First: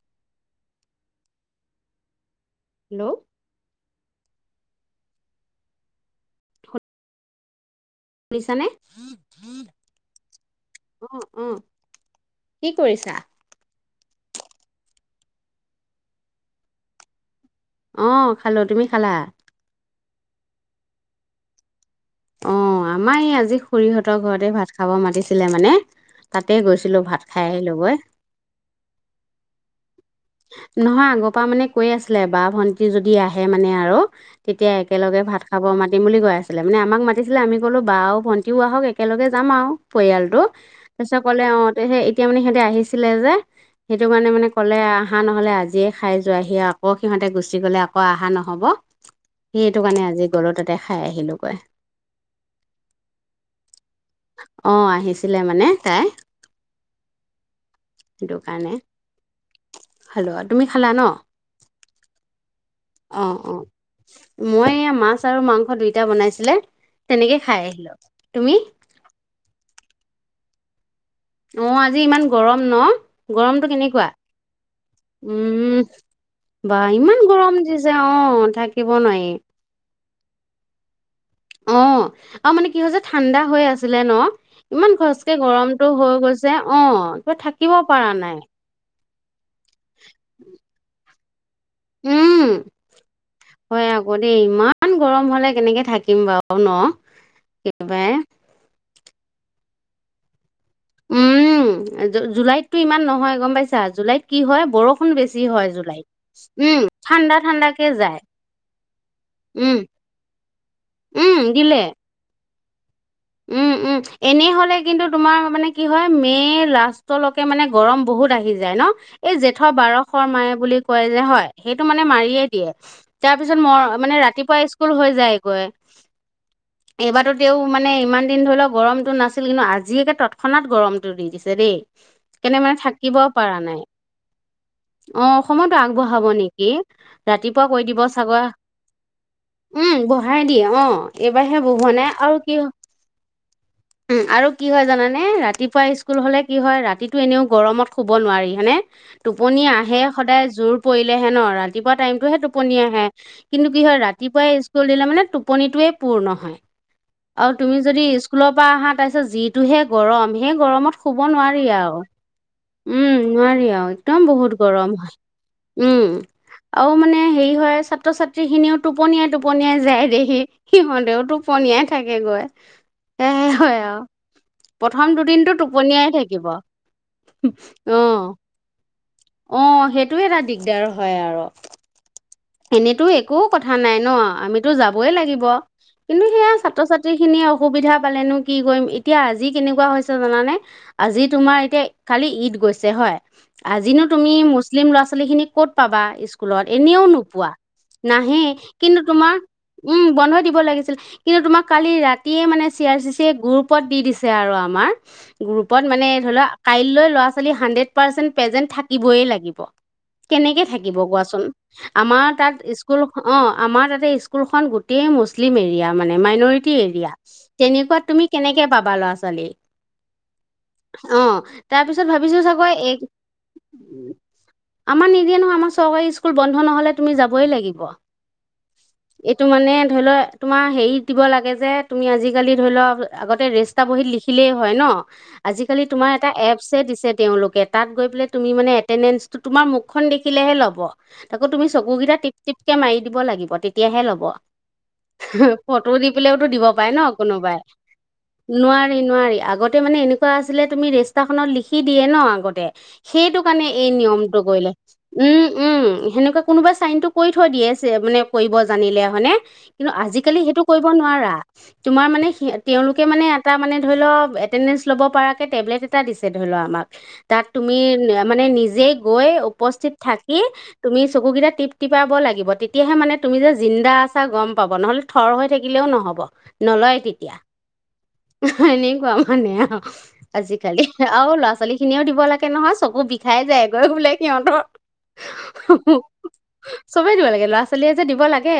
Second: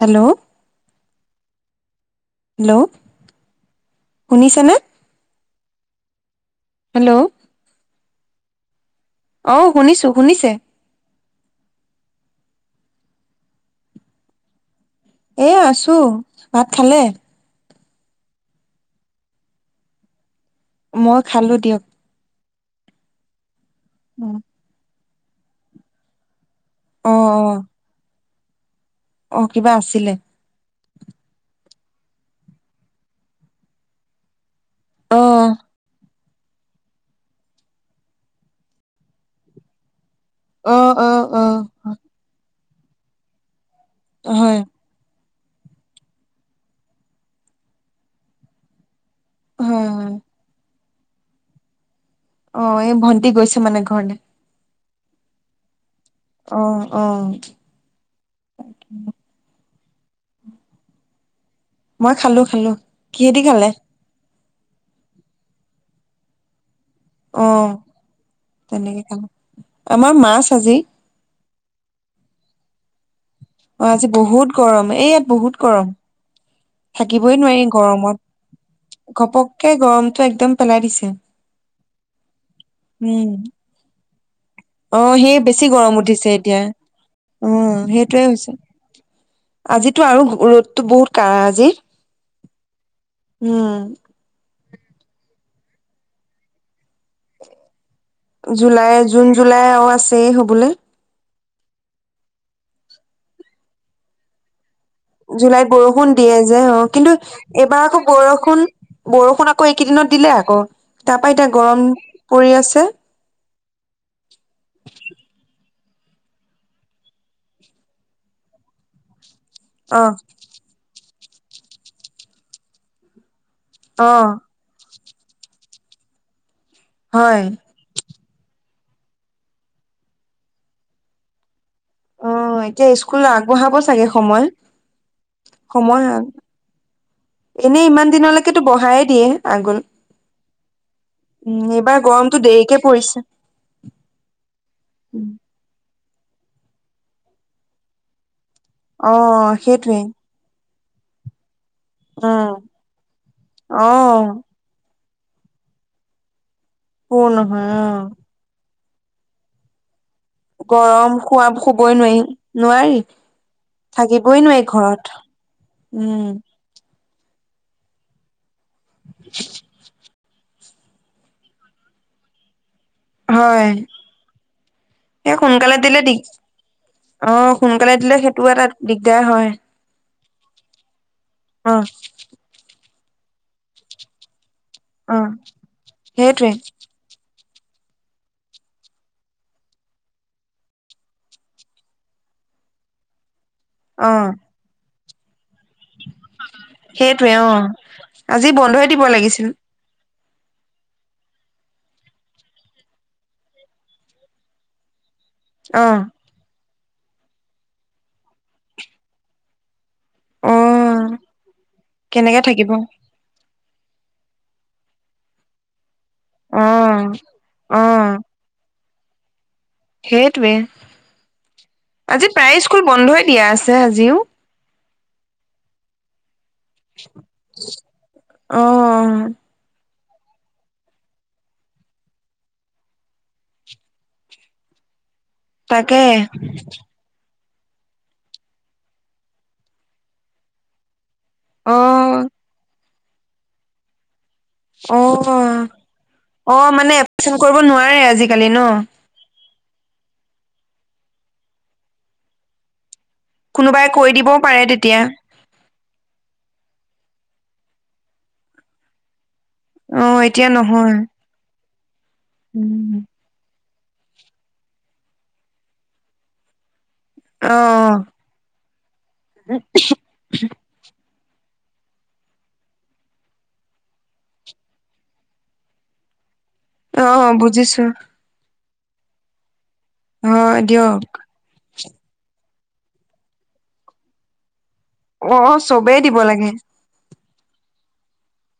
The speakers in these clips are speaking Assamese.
হেল্ল হেল্ল, শুনিছেনে? হেল্ল শুনিছানে? অ', শুনিছো, শুনিছে? অ', অ', কি কৰিছা? এ, আছো ভাত খালে? অ', খালোঁ। তুমি খালা? মই খালোঁ দিয়ক। অ', আমাৰ এই আজি খুৰীহঁতৰ ঘৰতে ভাত খাব মাতি ছিলে মানে তাতে গৈছিলো, অ অ ভাত খাই আহিলোঁগৈ। অ', কিবা আছিলে? নহয় আগৰ পৰা মানে কৈ আছিলে বা, ভন্টি যদি আহে মানে আৰু তেতিয়া অ একেলগে ভাত খাব মাতিম বুলি কৈ আছ ছিলে মানে আমাক মাতিছিলে। আমি কলো বাওঁ ভণ্টিও আহক। একেলগে যাম আৰু। পৰিয়ালটো অ অ পিছত ক'লে অ, তেহে এতিয়া মানে সিহতে আহিছ ছিলে যে। সেইটো মানে-মানে হয় ক'লে আহ। আহহা নহলে আজিয়ে খাই যোৱ আহি আকৌ সিহঁতে গুচি গলে আকৌ আহহা নহব সেইটো হয় কাৰণে হয় আজি ঘলৰত তাতে খাই আহিলোগৈ অ এই ভণ্টি গৈছো মানে ঘৰলে অঁ আহিছিলে মানে তাই আহ আহ হেল্ল' তুমি খালা ন মই খালো খালো কি অ হেদি অ খালে মই এয়া মাছ আৰু মাংস দুইটা বনাইছিলে তেনেকে অ খাই আহিলো তুমি তেনেকে খালো আমাৰ মাছ আজি অ আজি ইমান গৰম ন গৰমটো অ কেনেকুৱা আজি বহুত গৰম এই ইয়াত বহুত উম গৰম বা ইমান থাকিবই গৰম নোৱাৰি দিছে গৰমত আহ থাকিব নোৱাৰি টো একদম পেলাই দিছে আহ আৰু মানে কি হৈছে উম ঠাণ্ডা হৈ আছিলে ন অ ইমান সেই খচকে বেছি গৰমটো গৰম হৈ উঠিছে গৈছে এতিয়া আহ কিবা উম থাকিব পৰা সেইটোয়ে নাই হৈছে আজিতো আৰু ৰ'দতো বহুত কাজ উম উম হয় আকৌ দেই ইমমান ইমান গৰম হলে কেনেকে থাকিম বাৰু ন একেবাৰে জুলাই জুন জুলাই আৰু আছেই হ'বলৈ উম জুলাইতো ইমান নহয় গম পাইছা জুলাইত কি হয় বৰষুণ বেছি হয় জুলাইত বৰষুণ দিয়ে যে অ উম কিন্তু ঠাণ্ডা ঠাণ্ডাকে এইবাৰ আকৌ যায় বৰষুণ বৰষুণ আকৌ উম এইকেইদিনত দিলে আকৌ তাৰ পৰা উম এতিয়া দিলে গৰম পৰি আছে ত উম উম এনেই হলে কিন্তু তোমাৰ মানে কি হয় মে' লাষ্টলৈকে মানে গৰম বহুত আহি যায় ন এই জেঠ অ বাৰসৰ মায়ে বুলি কয় যে হয় সেইটো মানে মাৰিয়ে দিয়ে তাক তাৰ পিছত মই অ মানে ৰাতিপুৱা স্কুল হৈ যায়। যাই গৈয়ে এইবাৰ হয় তেওঁও মানে ধৰি লওক গৰমটো নাছিলে ন আজিয়েকে তৎক্ষণাত গৰমটো দি দিছে দেই অ কেনে মানে এতিয়া থাকিব স্কুল পৰা আগবঢ়াব নাই চাগে সময় অ অসমতো সময় আগবঢ়াব নেকি ৰাতিপুৱা কৈ এনেই দিব ইমান ছাগৰ দিনলৈকেতো বঢ়ায়ে দিয়ে আগল উম বহাই দিয়ে অঁ এইবাৰহে উম বুক হোৱা এইবাৰ নাই আৰু গৰমটো কিয়? দেৰিকে পৰিছে উম আৰু কি হয় জানানে ৰাতিপুৱাই স্কুল স্কুল হ'লে কি হয় ৰাতিতটো এনেও গৰমত শুব নোৱাৰি। হয়নে অ টোপনি আহে সেইটোৱে সদায় জোৰ পঢ়িলেহেন ৰাতিটো ৰাতিপুৱা টাইমটোহে উম টোপনি আহে কিন্তু কি হয় অ', ৰাতিপুৱাই স্কুল দিলে মানে টোপনিটোৱে পূৰ্ণ হয়। পুৰ আৰু নহয় তুমি যদি অ', স্কুলৰ পৰা আহাত তাইৰ ওচৰত যিটোহে গৰম সেই গৰমত গৰম শুব খোৱা নোৱাৰি শুবই আৰু নোৱাৰি নোৱাৰি উম নোৱাৰি আৰু একদম থাকিবই বহুত নোৱাৰি গৰম ঘৰত হয় উম আৰু মানে এ হেৰি হয় ছাত্ৰ ছাত্ৰী স্ৰী খিনিও টোপনিয়াই টোপনিয়াই যায় দেহি সিহঁতেওতো টোপনিয়াই থাকে। সিয়ে গৈয়ে হয় প্ৰথম এ দুদিনটো সোনকালে দিলে টোপনিয়াই দি থাকিব অ সোনকালে অ দিলে সেইটো এটা দিগদাৰ হয়। তোৰ এটা দিগদাৰ হয়। হয় আৰু অ', [inaudible] এনেতো একোও কথা নাই ন আমিত তোৰ যাবই অ'। লাগিব কিন্তু সেইটোৱে সেয়া ছাত্ৰ ছাত্ৰী খিনি অসুবিধা পালেনো কি কৰিম এতিয়া আজি কেনেকুৱা হৈছে জনানে আজি তোমাৰ এতিয়া খালি ঈদ গৈছে হয়। আজিনো অ', তুমি মুছলিম ল'ৰা ছোৱালী ফুলিখিনিত ক'ত পাবা স্কুলত এনেও নু। সেইটোৱে পোৱা অ', নাহে আজি বন্ধই কিন্তু দিব তোমাৰ লাগিছিল উম বন্ধই দিব লাগিছিল কিন্তু তোমাক কালি ৰাতিয়ে মানে চি আৰ চি চি গ্ৰুপত দি দিছে আৰু আমাৰ গ্ৰুপত অ'। মানে ধৰিলোৱা কাইলৈ ল'ৰা ছোৱালী হাণ্ড্ৰেড পাৰ্চেণ্ট প্ৰেজেণ্ট থাকিবই লাগিব। অ', কেনেকে থাকিব কোৱাচোন? আমাৰ কেনেকে থাকিব তাত স্কুল অ অ আমাৰ তাতে স্কুলখন গোটেই মুছলিম এৰিয়া মাইনৰিকী অ', এৰিয়া তেনেকোৱাত অ', তুমি কেনেক পাবা ভাল আছালে সেইটোৱে তাৰপিছত আজি ভাবিছো প্ৰায় চাগৈ স্কুল এই বন্ধই দিয়া আছে আজিও আমাৰ নিদিয়ে নহয় আম চৰকাৰী স্কুল বন্ধ ন তি যাবই লাগব অ', এইটো মানে ধৰি লও তোমাৰ হেৰি দিব লাগে যে তুমি আজিকালি ধৰি লও আগতে ৰেষ্টা বহীত লিখিলেই হয় ন আজিকালি তাকে তোমাৰ এটা এপচ দিছে তেওঁলোক াত গৈ প তমি ম এমাৰ মুখখন দেখিলেহে ল'ব [unintelligible] চগুকেই অ', টপ তিপক মাৰ দিব লাগিব তেতিয়াহে ল'ব অ'। ফটো দি পেলাইওতো অ দিব পাই মানে ন এপচেণ্ট কোনোবাই কৰিব নোৱাৰে আজিকালি ন নোৱাৰি নোৱাৰি আগতে তে মানে এনেকুৱা আছিলে তুমি ৰেষ্টা খখনত লিখি দিয়ে ন আগতে সেইটো কাৰণে কোনোবাই এই কৈ দিবও নিয়মটো পাৰে কৰিলে তেতিয়া উম উম সেনে কোনোবা ছাইনটো কৰি থৈ দিয়েছে মানে কৰিব জানিলে। হয় নে? কিন্তু অ আজিকালি এতিয়া সেইটো কৰিব নহয় নোৱাৰা তোমাৰ মানে স উম তেওঁলোকে মানে এটা মানে ধৰি লও এটেণ্ডেন্ঞ্চ ল'ব পৰাকৈ টেবলেট এটা দিছে ধৰি লও আমাক তাত অ তুমি মানে নিজে গৈ উপস্থিত থাকি তুমি চকুকেইটা টিপ তিপাব লাগিব তেতিয়াহে মানে তুমি যে জিন্দা আছা গম পাব নহলে থৰ হৈ থাকিলেও নহব নলয় অ তেতিয়া বুজিছো এনেকুৱা মানে হয় আজিকালি দিয়ক আৰু ল'ৰা ছোৱালী খিনিও দিব লাগে তাকে নহয় চকু বিষাই যায়গৈ বোলে সিহঁতৰ অ চবেই দিব লাগে [unintelligible] চবেই দিব লাগে ল'ৰা ছোৱালীয়ে যে দিব লাগে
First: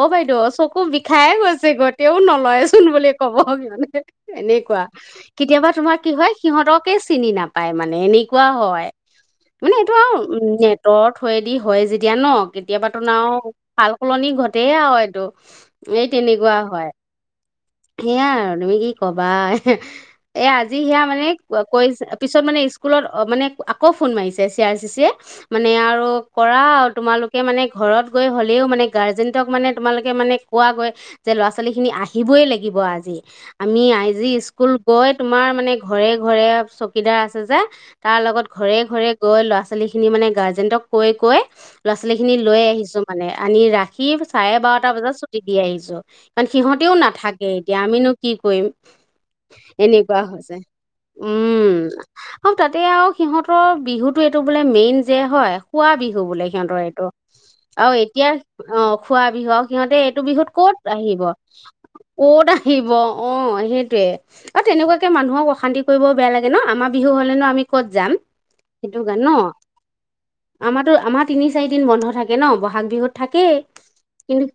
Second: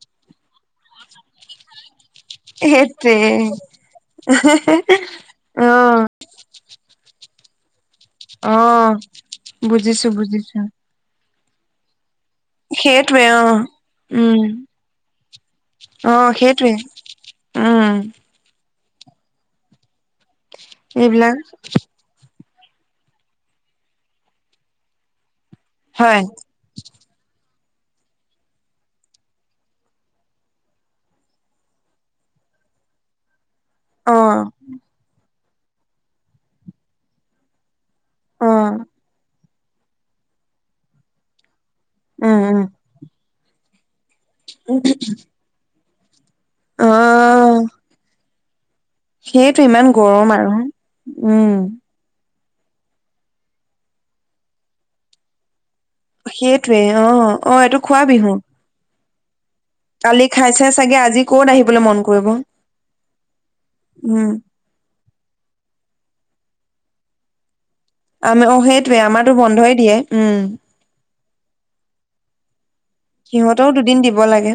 অ বাইদেউ চকু বিষাই গৈছে গৈ তেও নলয়চোন বুলি সেইটোৱে কব কহানে এনেকুৱা কেতিয়াবা অ তোমাৰ কি হয় সিহঁতকে চিনি নাপায় মানে এনেকুৱা অ হয়, মানে এইটো বুজিছো আৰু উ, বুজিছো নেটৰ দি হয়, যি এতিয়া ন, কেতিয়াবাতো সেইটোৱে নাও অ সাল সলনি উম ঘটেই আৰু এইটো এই অ তেনেকুৱা সেইটোৱে হয়, উম সেইয়াই আৰু তুমি কি কবা এয়া আজি সিয়া মানে এইবিলাক কৈ-পিছত মানে ইচ স্কুলত অ', মানে আকৌ ফোন মাৰিছে চি আৰ চি চি মানে আৰু হয় কৰা তোকে মানে ঘৰত গৈ হ'লেও মানে গাৰ্জেনটক মানে তোমালোকে মানে কোৱা গৈ যে, ল'ৰা ছোৱালী খিনি আহিবই লাগিব আজি আমি অ আইজি স্কুল গৈ তোমাৰ মানে ঘৰে, ঘৰে চকীদাৰ আছে যে তাৰ লগত অ ঘৰে, ঘৰে গৈ ল'ৰা ছোৱালী খিনি মানে গাৰ্জেনটক কৈ, কৈ ল'ৰা ছোৱালী খিনি উম লৈ উম আহিছো মানে আনি ৰা সি চাৰে বাৰটা বজাত ছুটি দি আহিছোঁ। কাৰণ সিহঁতেও নাথাকে এতিয়া আমিনো কি কৰিম? সেইটোৱে ইমান এনেকুৱা গৰম আৰু হৈছে উম। তাতে আৰু সিহঁতৰ বিহুতো এইটো বোলে মেইন যে, হয়, সুৱা বি সেইটোৱে অ', অ', এইটো খোৱা এতিয়া বিহু অ খোৱা বিহু সিহঁতে এইটো কালি বিহুত খাইছে ক'ত চাগে আজি আহিব, ক'ত আহিবলৈ মন কৰিব ক'ত আহিব অ', সেইটোয়ে উম আৰু তেনেকুৱা মানুহক অশান্তি কৰিব বয়া লাগে ন আমাৰ বিহু হ'লেনো আমি ক'ত যাম আমি অ', সেইটো সেইটোৱে গান ন আমাৰো বন্ধই দিয়ে, উম। আমাৰতো আমাৰ তিনি, চাৰি দিন বন্ধ থাকে ন? ব ব'হাগ বিহুত থাকেই সিহঁতেও দুদিন দিব কিন্তু লাগে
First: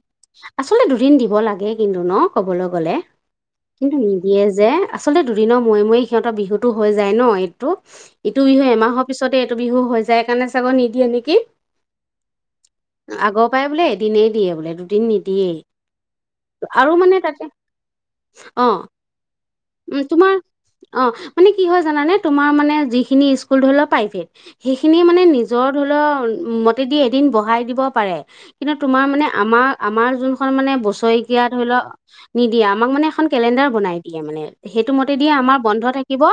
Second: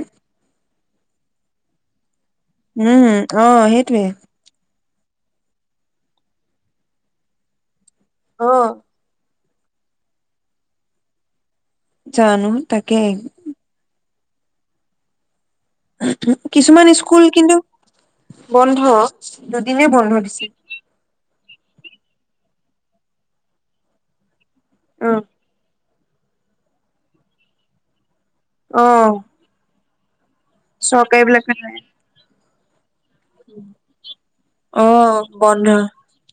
আচলতে দুদিন দিব লাগে কিন্তু ন? কবলৈ গ'লে উম অ কিন্তু সেইটোৱে নিদিয়ে যে আচলতে দুদিনৰ মোয়ে, মোয়ে সিহঁতৰ বিহুটো হৈ যায় ন এইটো ইটো বিহু এমাহৰ পিছত এইটো বিহু হৈ যায়, কাৰণে চাগৈ নিদিয়ে নেকি? জানো তাকে দিনেই দিয়ে বোলে দুদিন নিদিয়েই কিছুমান আৰু মানে ইস্কুল তাতে কিন্তু অ বন্ধ দুদিনে বন্ধ দিছিল। জানে তোমাৰ মানে যিখিনি স্কুল ধৰি লওোৱা প্ৰাইভেট সেইখিনিয়ে উম মানে নিজৰ তলন মতেদি এদিন বঢ়াই দিব পাৰে কিন্তু অ তোমাৰ মানে আমাৰ আমাৰ যোন খন মানে চৰকাৰী বছৰেকীয়া বিলাক ধৰি লওক নিদিয়া আমাক মানে খন কেলেণ্ডাৰ বনাই দিয়ে মানে অ সেইটো মতে দিয়ে আমাৰ বন্ধ থাকিব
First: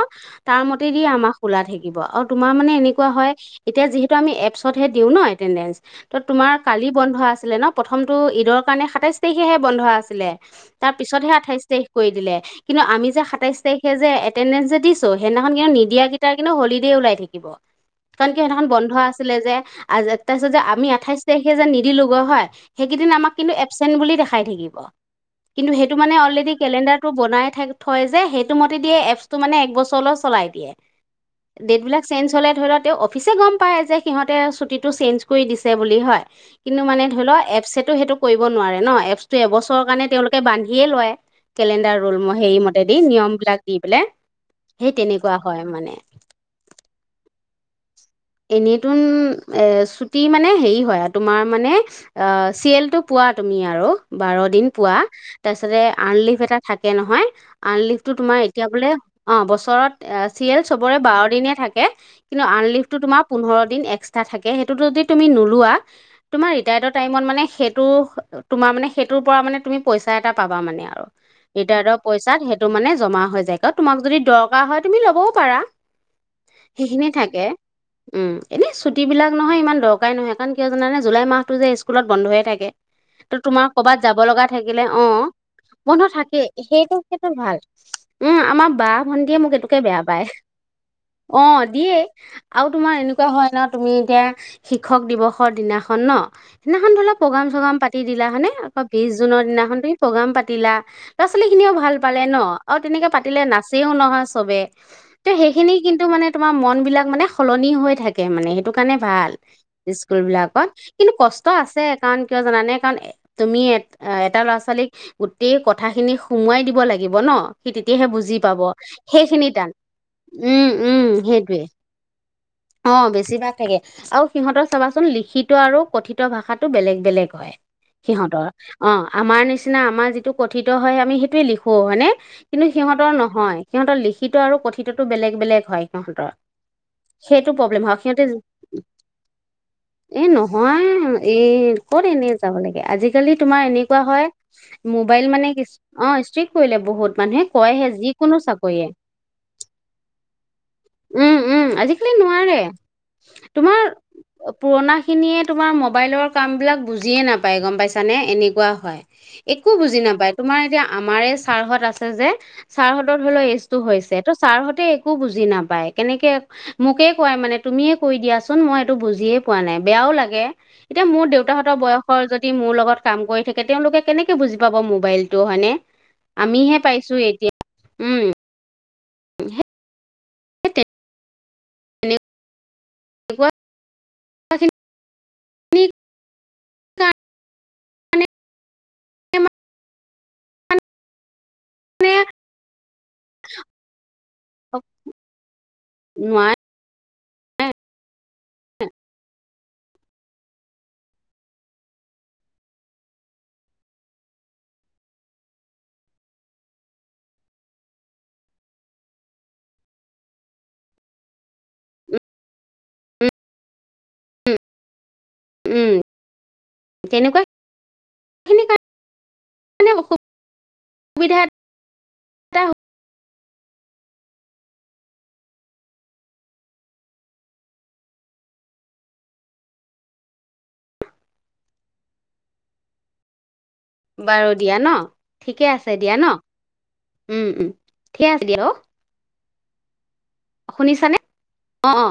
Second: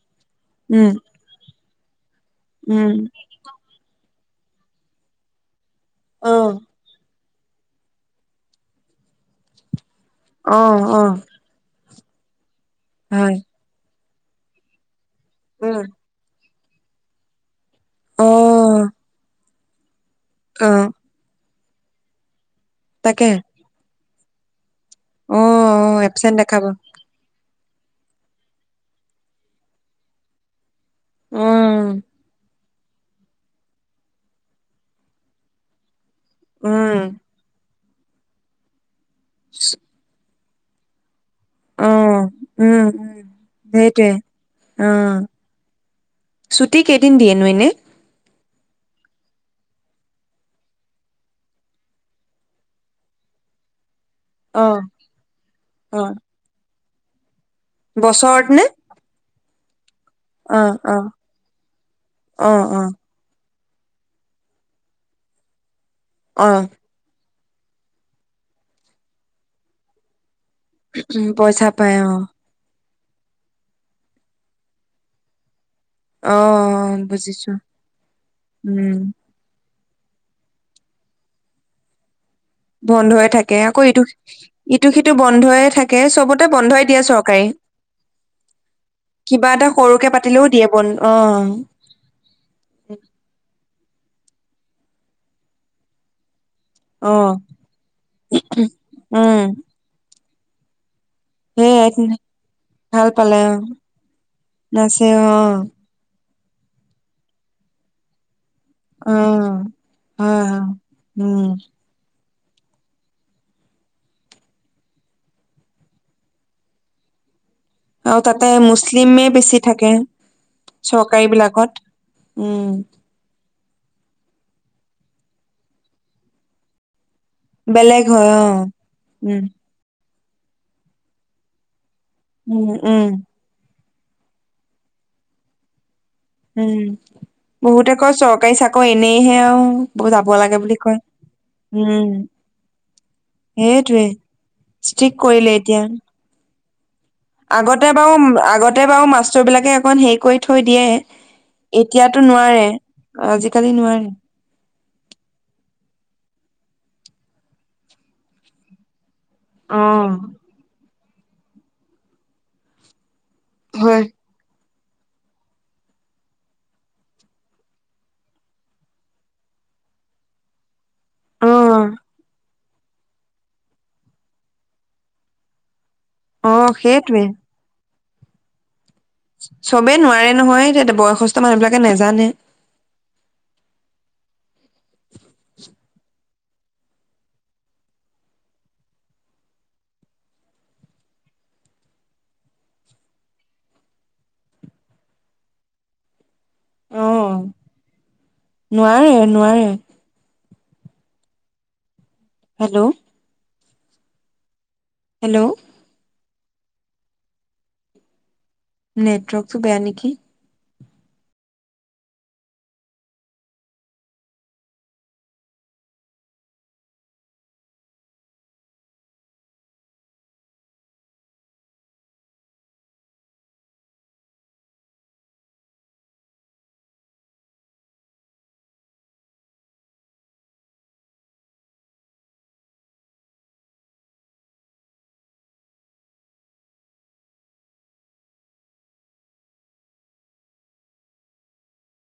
তাৰ উম মতেদিিয়ে আমাৰ খোলা থাকিব কিব আৰু তোমাৰ মানে উম এনেকুৱা হয় এতিয়া যিহেতু আমি এপছত ে দিওঁ ন এটেণ্ডেন্ঞ্চ ত অ তোমাৰ কালি বন্ধ আছে আছিলে ন প্ৰথমটো ঈদৰ কাৰণে সাতাইছ তাৰিখেহে বন্ধ আছে ছিলে অ তাৰ অ পিছতহে আঠাইছ তাৰিখ কৈ দিলে কিন্তু আমি যে হয় সাতাইছ তাৰিখে দি সদিনাখন কিয় উম নিদিয়াকেইটটা কিন্তু হলিডে ওলাই থাকিব অ কাৰণ কি সিঁতখন বন্ধ আছিলে যে আজ তাৰিছত অ আমি আঠাইছ তাৰিখ সেই যেন নিদিলোগৈ হয় সেইকেইিন তাকে আমাক কিন্তু এবচেট বুলি দেখে খাই থাকিব অ অ কিন্তু সেইটো মানে এবচেণ্ট অলৰেডি দেখাব কেলেণ্ডাৰতটো বনাই থাক থয় যে সেইটো মতে দিয়ে এপছটো মানে একবছৰলৈ চলাই দিয়ে ডেট উম, বিলাক চেঞ্জ হলে ধৰি ল তেওঁ অফিচে গম পায় যে সিহঁত তে ছুটী টো চেঞ্জ কৰি দিছে বুলি হয় কিন্তু উম, মানে ধৰি লও এবচট টো সেইটো কৰিব নোৱাৰে ন এফ এবছৰ কাৰণ তেওঁোক তে বান্ধিয়ে লয় কেলেণ্ডাৰ ৰোল অ', হেৰি মতে উম, দি উম। নিয়ম বিলাক দি পেলাই সেইটোৱে সেই অ', তেনেকুৱা হয় মানে ছুটি কেইদিন [unintelligible] এনেইতোন এ ছুটি মানে হেৰি হয় আৰু তোমাৰ মানে চিেলটো পোৱা তুমি আৰু বাৰ দিন অ', পোৱা তাৰপিছতে অ', আনলিভ এটা থাকে নহয় আনলিখটো তোমাৰ বছৰত নে? এতিয়া বোলে অ বছৰত চিৰিয়েল অ', চবৰে অ', বাৰদিনে থাকে কিন্তু অ', আনলিফ্ট অ', তোমাৰ পোন্ধৰ দিন এক্সট্ৰা থাকে সেইটো যদি তুমি নোলোৱা তোমাৰ অ', ৰিটায়াৰ্ডৰ টাইমত মানে সেইটো তোমাৰ মানে সেইটোৰ পৰা মানে তুমি পইচা এটা পাবা মানে আৰু উম, পইচা পাই ৰিটায়াৰৰ অ', পইচাত সেইটো মানে জমা হৈ যায় ক তোমাক যদি দৰকাৰ হয় তুমি ল'বও পাৰা অ সেইখিনি থাকে বুজিছো উম এনে উম, ছুটী বিলাক নহয় ইমান দৰ নাপাই নহয় কাৰণ কিয় জানে জুলাই মাহটো যে স্কুলত বন্ধেয়ে থাকে বন্ধই ত থাকে তোমাৰ আকৌ কৰবাত ইটো যাব লগা থাকিলে ইটো অ সিটো বন্ধয়ে থাকে বন্ধু চবতে থাকেই বন্ধই সেইটো দিয়ে ক্ষেত্ৰত চৰকাৰে। ভাল উম আমাৰ বা ভন্টিয়ে কিবা মোক এটা এইটোকে বেয়া সৰুকে পায় পাতিলেও দিয়ে বন্ধ অ দিয়েই আৰু তোমাৰ এনেকোৱা হয় ন তুমি এতিয়া শিক্ষক দিৱসৰ দিনাখন ন সদিনাখন ধৰি লক অ', প্ৰগ্ৰাম চগ্ৰাম পাতি দিলা হয়নে আকৌ বিশ বি জুনৰ উম, দিনাখন তুমি প্ৰগাম পাতি দিলা ল'ৰা ছোৱালী খিনিও সেইয়াই ভাল পালে ন আৰু ভাল তেনেকে পালে পাতিলে অ', নাচিও নহয় চবে নাচে তে অ', সেইখিনি কিন্তু মানে তোমাৰ মনবিলাক মানে সলনি হৈ থাকে মানে সেইটো সেইটো কাৰণে অ', ভাল স্কুল হয়, বিলাকত হয়, কিন্তু উম। কষ্ট আছে কাৰণ কিয় জানানে কাৰণ তুমি এটা ল'ৰা ছোৱালীক গোটেই কথাখিনি সোমোৱাই দিব লাগিব ন সি তেতিয়াহে আৰু বুজি তাতে পাব মুছলিমে সেইখিনি বেছি টান থাকে উম উম চৰকাৰী সেইটোৱে বিলাকত উম অ বেছি ভাগ থাকে আৰু সিহঁতৰ চাবাচোন লিখিত আৰু কথিত ভাষাটো বেলেগ বেলেগ বেলেগ হয় সিহতৰ অ উম আমাৰ নিচিনা আমাৰ যি টো কঠিত হয় আমি সেইটোয়ে লিখোও হয়নে উম কিন্তু উম সিহঁতৰ নহয় সিহঁতৰ লিখিত আৰু কথিততো বেলেগ, বেলেগ হয়, সিহঁতৰ উম সেইটো প্ৰব্লেম বহুতে হয়, কয় সিহঁতে চৰকাৰী চাকৰি এনেইহে আৰু এ, যাব লাগে বুলি নহয় কয় এই ক'ত উম এনে যাব লাগে আজিকালি তোমাৰ এনেকুৱা সেইটোৱে হয়, ষ্ট্ৰিক মোবাইল মানে কৰিলে কি এতিয়া অ', ষ্ট্ৰিক কৰিলে বহুত মানুহে কয়হে আগতে বাৰু, যিকোনো চাকৰিয়ে আগতে বাৰু মাষ্টৰ বিলাকে অকন হেৰি কৰি থৈ দিয়ে। উম, উম, আজিকালি নোৱাৰে আজিকালি তোমাৰ নোৱাৰে পুৰণা খিনিয়ে তোমাৰ মোবাইলৰ কাম বিলাক বুজিয়ে নাপায় গম পাইছানে? এনেকুৱা হয়। একো অ বুজি নাপায়, তোমাৰ এতিয়া আমাৰ ছাৰহঁত আছে যে, ছাৰহঁত ধৰি লওঁ এইজটো হয় হৈছে ত' ছাৰহঁত তে একো বুজি নাপায়। কেনেকে মোকে কোৱাই মানে তুমিয়ে কৈ দিয়াচোন মই এইটো বুজিয়ে পোৱা নাই বেয়াও লাগে, এতিয়া মোৰ অ দেউতাহঁতৰ বয়সৰ যদি মোৰ লগত কাম কৰি থাকে তেওঁলোকে কেনেকে বুজি পাব মোবাইলটো হয়নে? অ আমিহে পাইছো সেইটোৱে এতিয়া উম। চবেই নোৱাৰে নহয়, সেই এতিয়া বয়স মানুহবিলাকে তেনেকুৱা নেজানে [unintelligible] [unintelligible] খিনি [inaudible] [inaudible] অ'। [inaudible] অ', নোৱাৰে, নোৱাৰে। হেল্ল'! হেল্ল'! নেটৱৰ্কটো বেয়া নেকি? উম। তেনেকুৱাই, এনেকে অসু, বিধাত বাৰু দিয়া ন! ঠিকে আছে দিয়া ন! উম, উম। ঠিকে আছে দিয়া, অ'। শুনিছানে? অ, অ'।